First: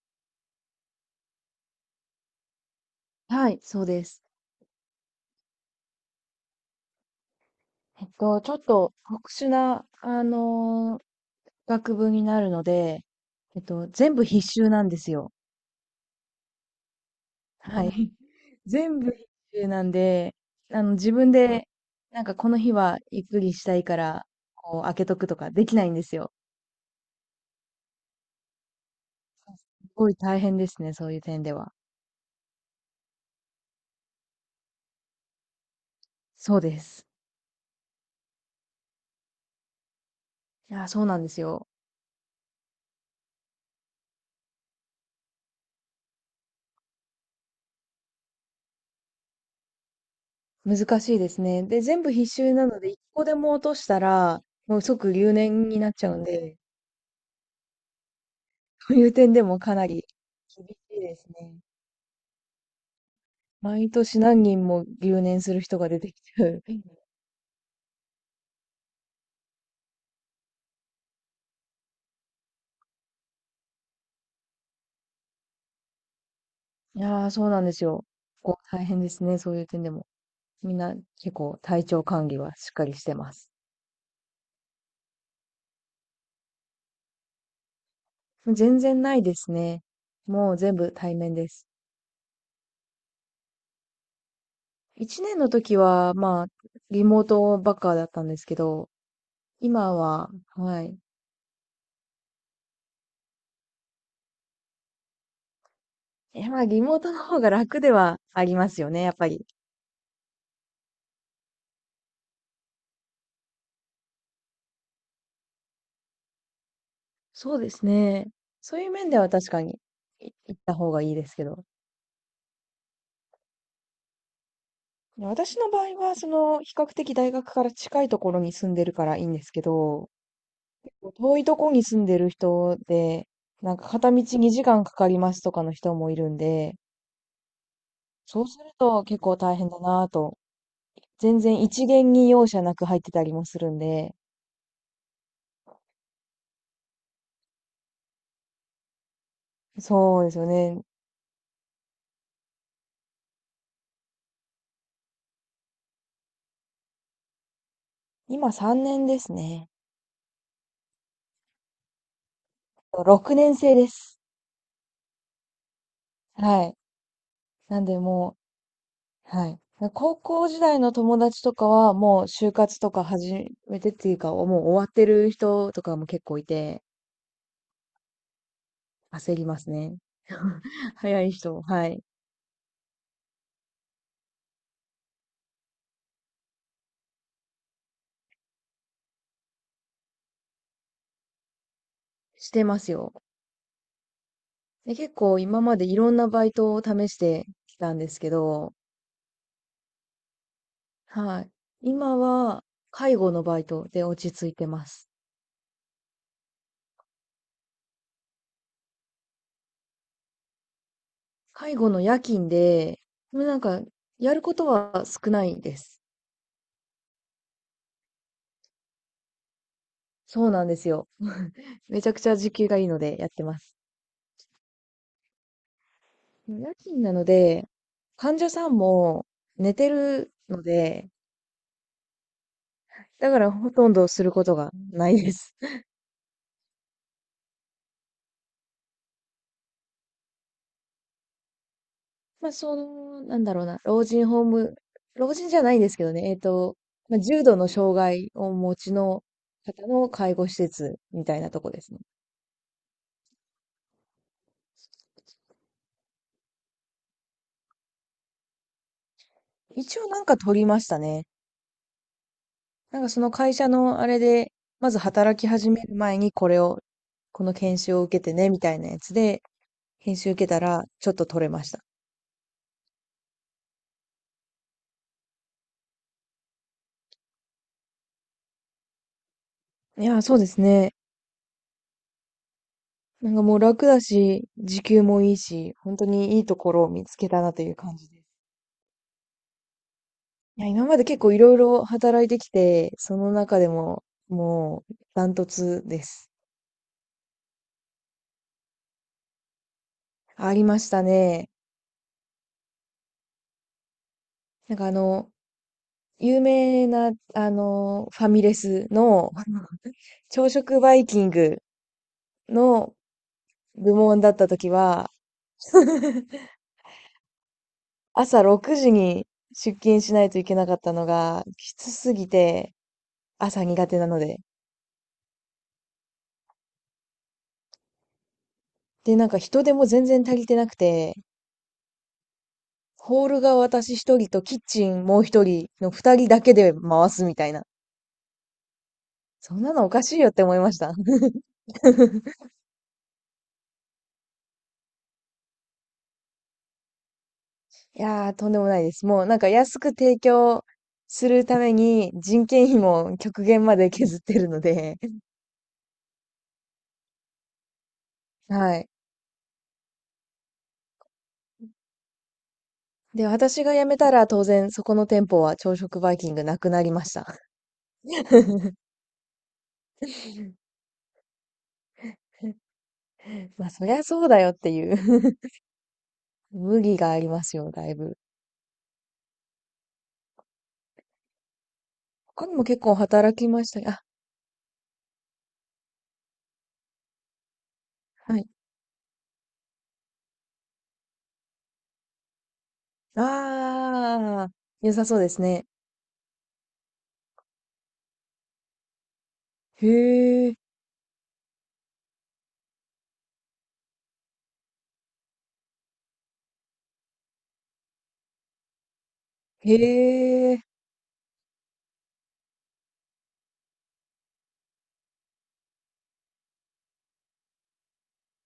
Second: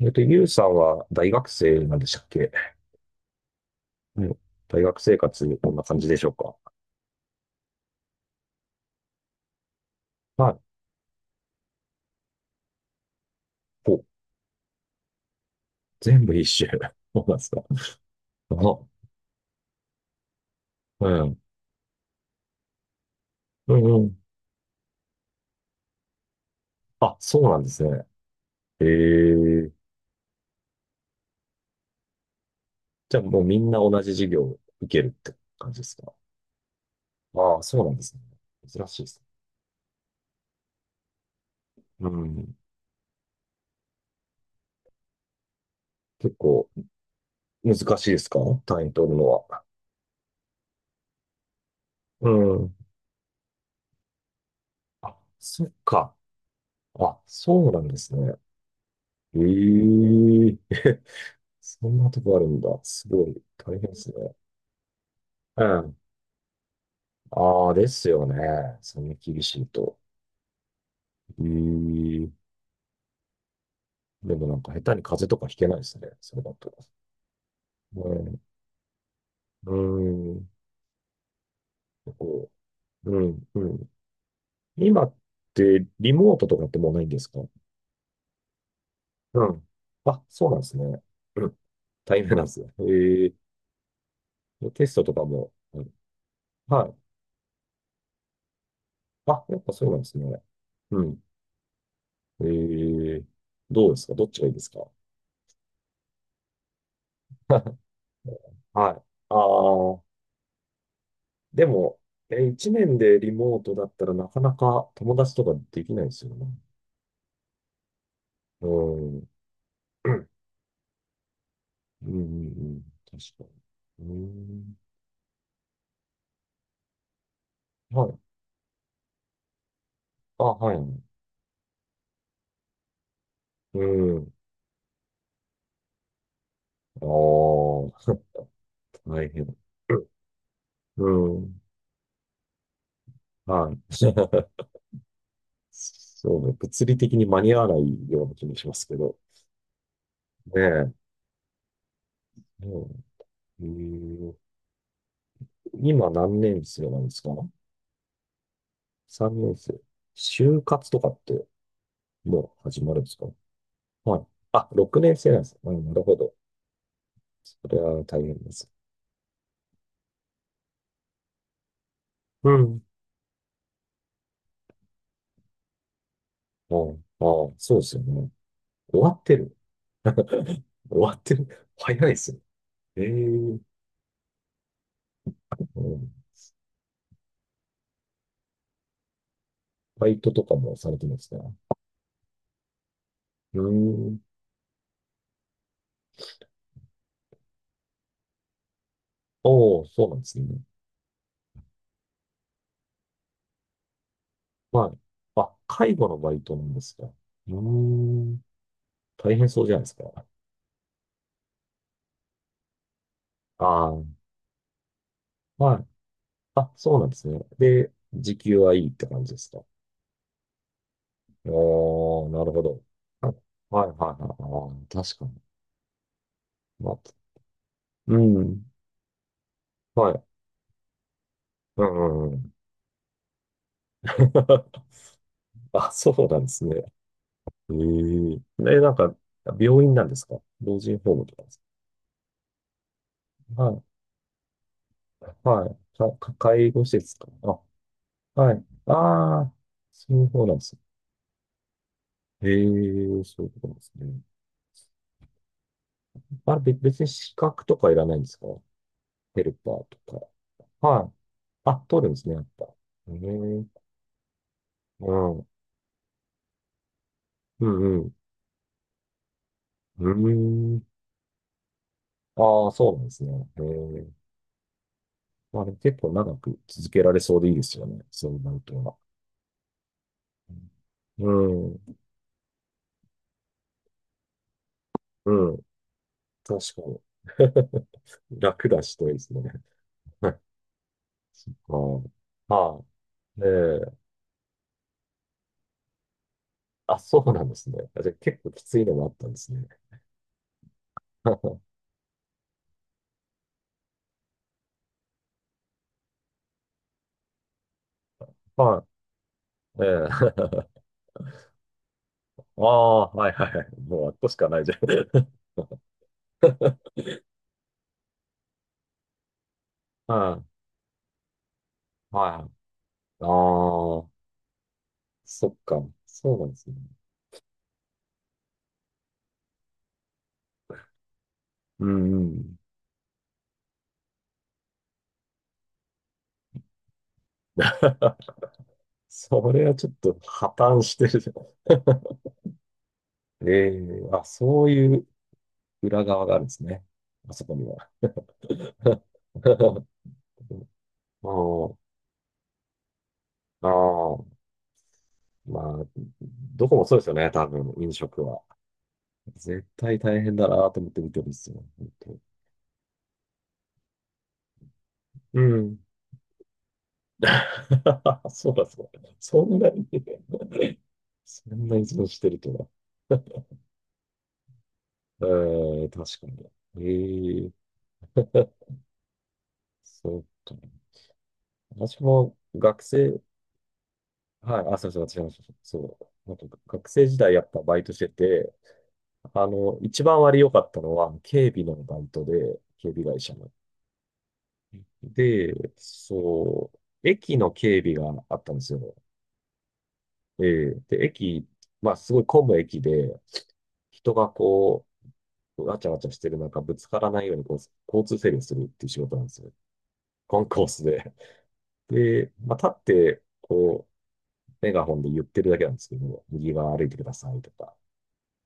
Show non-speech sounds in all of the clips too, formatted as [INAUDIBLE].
ゆうさんは大学生なんでしたっけ？はい、そうです。うん。大学生活、こんな感じでしょうか？ちょっと特殊な、はい。学部になるので、お、全部必修なんですよ。全部一周。[LAUGHS] そうなんですか。はい。[LAUGHS] あ、全部必修なんで、う自分ん。で、なんかこの日はゆっくりしうたんいかうん。ら、こう、開けとくとかできないんですよ。あ、そうなんですね。えすえ。ごい大変ですね、そういう点では。じゃあもうみんな同じ授業を受けるって感じですか？そうです。ああ、そうなんですね。珍しいですね。いや、そうなんですよ。うん。結構難しいですか？単位取るのは。難しいですね。で、全部必う修なん。ので、一個でも落としたら、もう即あ、留そ年っになっちゃか。うんで、あ、そうなんですね。という点でもかなえり厳しえ。 いです [LAUGHS] ね。そんなとこあるんだ。すごい大変毎です年ね。何人も留年するう人がん。出てきちゃう。うん。ああ、ですよね。そんな厳しいと。えーん、でもなんか下手に風邪とかひけないですね。それだと。いやー、そうなんですよ。うん。こう大変ですね、そういうう点でも。ん。みんな結構体調管理こはしっかりしう。てうまん。す。うん。今ってリモートとかってもうないんですか？全然ないでうすん。ね。あ、そうもうなんで全す部ね。対面うでん。す。大変なんですね。テストと一か年のも。時うん。は、まあ、はい。リモートばっかだったんですけど、あ、やっぱそう今なんですは、ね。はい。うん。ええ。どうですか？どっちがいいですか？ え、まあ、リモートの方が [LAUGHS] 楽ではありますよはい。ね、やっぱあり。あ、でも、一年でリモートだったらなかなか友達とかできないですよね。そうですね。うそういう面でん。は確かに、うん、行った方がいいですけど。うん、うん。確かに。うん。私の場合は、比較的大学から近はいい。ところに住んでるからいいんですけど、あ、はい。結構遠いところに住んでる人で、なんうか片道ん。2時間かかりますとかの人もいるんで、ああ、そうすると結大構変。大変だなぁと。う全ん。然一元に容赦なく入ってたりもするはい。んで、[LAUGHS] そうね。物理的に間に合わないような気もしますけど。そうですよねね。え。うん。うん。今何年生なんですか？ 今3年ですね。3 年生。就活とかってもう始まるんですか？6年生ではす。い。あ、6年生なんです。うん、なるほど。はい。それなんでは大も変です。う、はい。高校時代の友達とかは、もうう就活ん。とか始めてっていうか、もう終わってる人とかも結構いあて、あ、ああそうですよね。終わっ焦てりる。ますね。[LAUGHS] 終わっ早いてる。人、[LAUGHS] は早いい。ですね。ええ。うん。バイトとかもされてるんですね。してますよ。うーん。で、結構今までいろんなバイトを試してきたんですけど、おー、そうなんですね。はい。今は介護のバイトで落ち着いてまはい。す。あ、介護のバイトなんですか。うーん。大変そうじゃないですか。介護の夜勤で、でもなんか、ああ、やることは少ないではい。す。あ、そうなんですね。で、時給はいいって感じですか。そうなんですよ。めちゃくおちー、ゃな時るほ給がど。いいのでやあ、ってます。はいはいはい。ああ、確かに。夜まあ、勤なので、う患者ん。さんも寝てはい。るので、うんうんうん。だからほとんどすることが [LAUGHS] ないです。[LAUGHS] あ、そうなんですね。えええ、なんか、病院なんですか？老人ホームとかですまあ、なんだか？ろうはな、い。老人ホーム、老人じゃはないんでい。すけか、どね、か介護施ま設あ、か。重度の障害あ、をおはい。持ちのああ、方のそういう介方護な施んですね。設みたいなとこですね。ええ。そういうことなんですね。あれ、別に資格とかいらないんですか？ヘルパー一応なんとか取りまか。したはい。ね。あ、取るんですね、やっぱ。なんかえその会え。社のあれで、まずう働ん。き始める前にこれを、このう研修んをうん。受けてね、みたいなやつで、う研修受けたーん。らちょっと取れました。ああ、そうなんですね。ええ。まあでも結構長く続けられそうでいいですよね。そうなるとは。いや、そうですね。うん、なんかもう楽だし、時給もういいん、し、本当にいいと確ころかをに。見つけたなという感じです。[LAUGHS] 楽だしといいですね。[LAUGHS] いや、今まで結構いろいあろ働いてきあ、ああ。て、そのえ中でもえ。もうダントツです。あ、そうなんですね。あ、じゃあ結構きついのもあったんですね。ありましたね。[LAUGHS] なんか有名な、ファミレはスの [LAUGHS] い、え朝え。 食バイキング [LAUGHS] あのあ、はいはいはい。部もうあっ門こだしっかたない時じゃん。は、[LAUGHS] [LAUGHS] 朝6時に出勤しないとはいけい、なかったのがきつすぎはて、い。あ朝苦手なあ、ので、そっか。そうなんですね。で、なんか人手も全然足りてなくて、うんうん。ホールが私一人とキッチンもう一人の二人だけで回すみたいな。[LAUGHS] そそんれなはのちょおっかしといよって破思いまし綻た。してるじゃん。[LAUGHS] [LAUGHS] ええ。あ、そういう裏側があるんですね。あそこには。いやー、とんでもないです。もうなんか安 [LAUGHS] く提供うするためん。に人件費も極限あまで削ってあ、るので、[LAUGHS] まあ、どこもそうですよね、多分、飲食は。はい。絶対大変だなと思って見てるんですよ、本当。で、私が辞めたら当然そこの店う舗は朝ん。食バイキングなくなりました。[LAUGHS] そうだ [LAUGHS] そうだ。そんな依存してるとは。まあそりゃそうだよっていえう え。確か [LAUGHS] に。無理がありまえすえ。よ、だいぶ。そうか。私も他にも結学構生、働きました。あ、はい、あ、そうそう、私もそうそう。なんか学生時代やっぱバイトしてはい。て、一番割良かったのは、警備のバイトで、警備会社の。ああ、良さそうですで、ね。そう、駅の警備があったんですよ。へええ、ーで、まあ、すごい混む駅で、人がこう、わちゃわちゃしてる中、ぶつからないようにこう、交通整理をするっていう仕事なんですよ。へコンえ、コースで。で、まあ、立って、こう、メガホンで言ってるだけなんですけど、右側歩いてくださいとか。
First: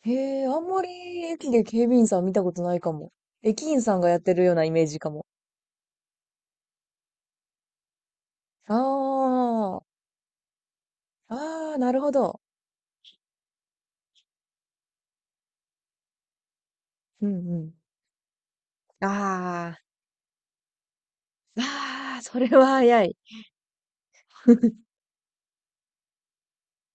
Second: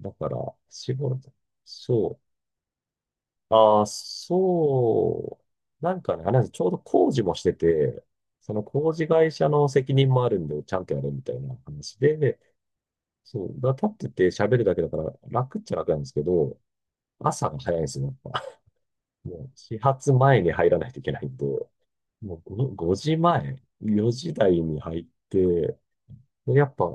だから、へえ、あんまり仕事、駅で警備員そさんう。見たことないかも。駅あ員あ、さんがやってるようなイメージかも。そう。なんかね、あれなんです、ちょうど工事もしてて、そのあ工事会社の責任もあるんで、ちゃんとやるみたあ、いなああ、な話るほで、ど。そう、だから立ってて喋るだけだから楽っちゃ楽なんですけど、うん朝がうん。早いんですよ、やっぱ。[LAUGHS] もうあ始発前に入らないといけないんで、あ、ああ、もそうれは5早時い。前、4時台に [LAUGHS] 入って、でやっぱ、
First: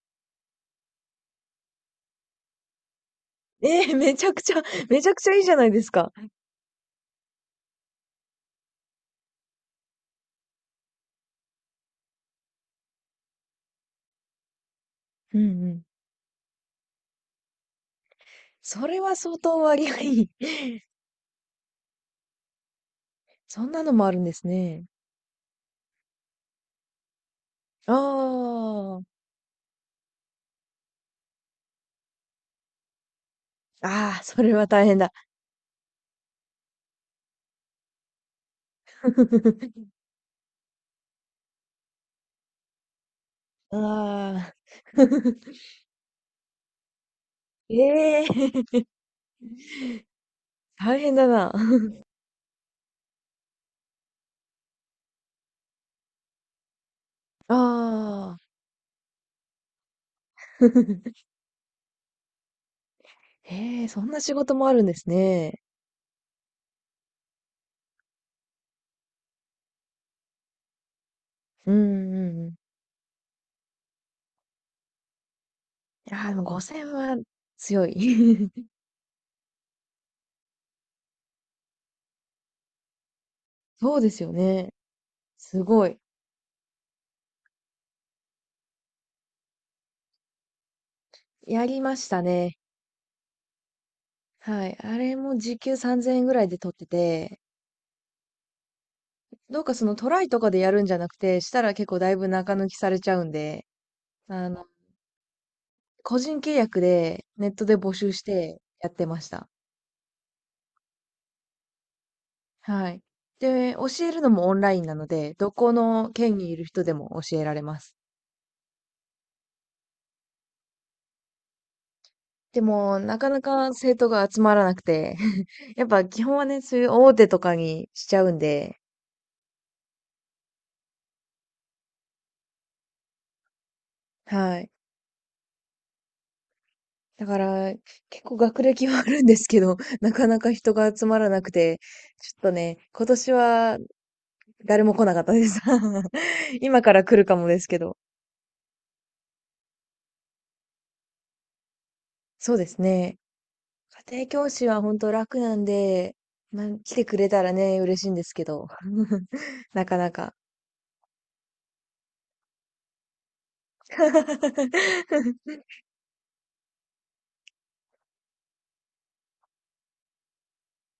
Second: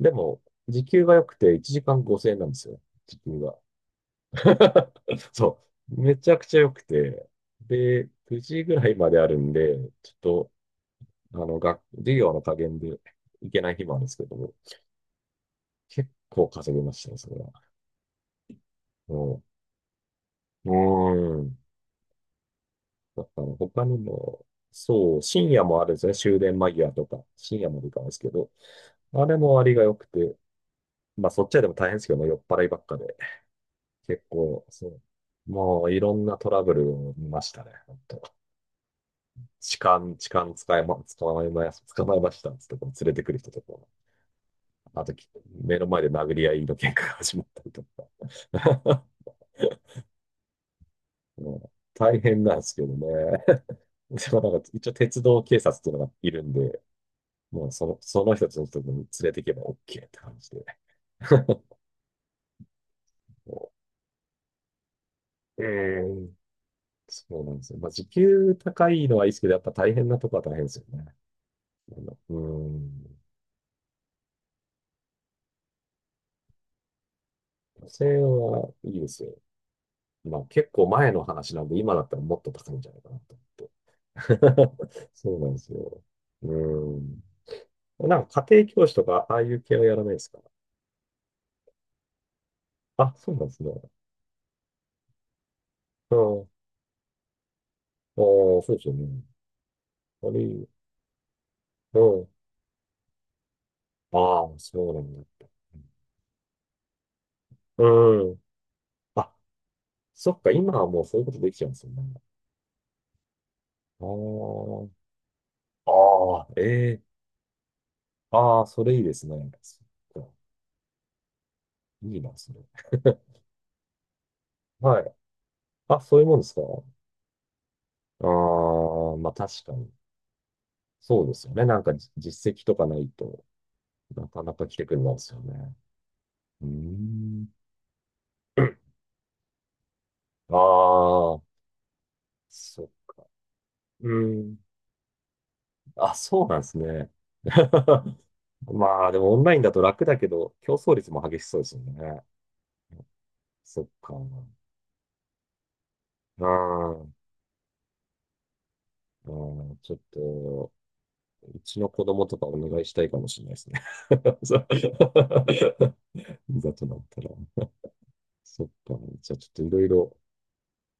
でも、時給が良くて1時間5000円なんですよ、時給が。えー、めちゃくちゃ、[LAUGHS] めちゃくちゃいいじゃそないですう。か。めちゃくちゃ良くて。で、9時ぐらいまであるんで、ちょっと、授業の加減で行けない日もあるんですけども、うんうん。結構稼ぎましたね、それは。それは相も当割がいい。う、[LAUGHS] うーん。だからそんな他のにもあるんでも、すね。そう、深夜もあるんですね。終電間際とか、深夜まで行かないですけど、ああれも割が良くて、まあそっちはでも大変ですけどね、酔っ払いばっかで。あ、あ結あ、それ構、は大そ変う。だ。もういろんなトラブルを見ましたね、本当。痴 [LAUGHS] 漢、痴漢捕まえましたっつってこう連れてくる人とか、ああ。あと [LAUGHS] 目の前で殴り合いの喧嘩が始まったりとか。ええ。[LAUGHS] [LAUGHS] 大変だうな。ん。 [LAUGHS] 大変なんですけどね。[LAUGHS] でもなんか一応鉄道警察っていうのがいるんで、もうそのああ。人たちのところに連れていけば OK って感じで。[LAUGHS] [LAUGHS] もええ、そんな仕事もあるんですね。う。そうなんですよ。まあ、時給高いのはいいですけど、やっぱ大変なとこは大変ですよね。うんうんううん。ーん。ああ、でも5000は強女い。性は [LAUGHS] いいですよ。まあ結構前の話なんで、今だったらもっと高いんじゃないかなと思って。そうですよね。[LAUGHS] そうなんですすごい。よ。うん。なんか家庭教師とか、ああいう系はやらないですか？やりましたね。あ、そうなんですね。はい。あれも時給3000う円ぐらいん。で取ってて、ああ、そうですよね。どうかそのトラあイとかでれ、やるんじゃなくて、したら結構うだいん。ぶ中抜きされちゃうんで、あああ、の、そうなんだ。個人契約でネットで募集しうん。てやってましあ、た。そっか、今はもうそういうことできちゃうんですよね。はい。で、教えるのもオンラあインなので、どこあ、の県ああ、にいる人でええ。も教えられます。ああ、それいいですね。そっか。いいな、それ。でも、なかなか生徒が集まらなくはい。て、[LAUGHS] やっあ、ぱそうい基う本もんではすか？ね、そういう大手とかにしちゃあうんで、あ、まあ確かに。そうですよね。なんか実績とかないとなかなはかい。来てくれないですよね。うーだかん。ら、結構学歴はあるんですけど、[LAUGHS] なかなかあ人が集まらあ、なくて、ちょっとね、そっ今か。年はうーん。誰も来なかったです。あ、そう [LAUGHS] なんです今からね。来るかもですけど。[LAUGHS] まあ、でもオンラインだと楽だけど、競争率も激しそうですよね。そうですね。そっか。家庭う教師はほんと楽なんで、まあ、来てん。くれたらね、嬉しいんですけど。[LAUGHS] うん、なちょっかなか。と、うちの子供とかお願いしたいかもしれないですね。[LAUGHS] そう。 [LAUGHS] [LAUGHS] いざとなったら。そっか。じゃあちょっといろいろ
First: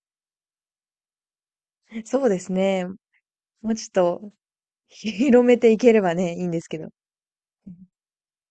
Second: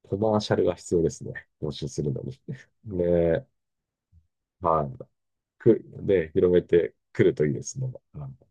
コマーシャルが必要ですね。募集するのそうに。です [LAUGHS] ね。ね。もうちょっとはい。広めていければで、ね、いいん広でめすけど。てくるといいですね。はい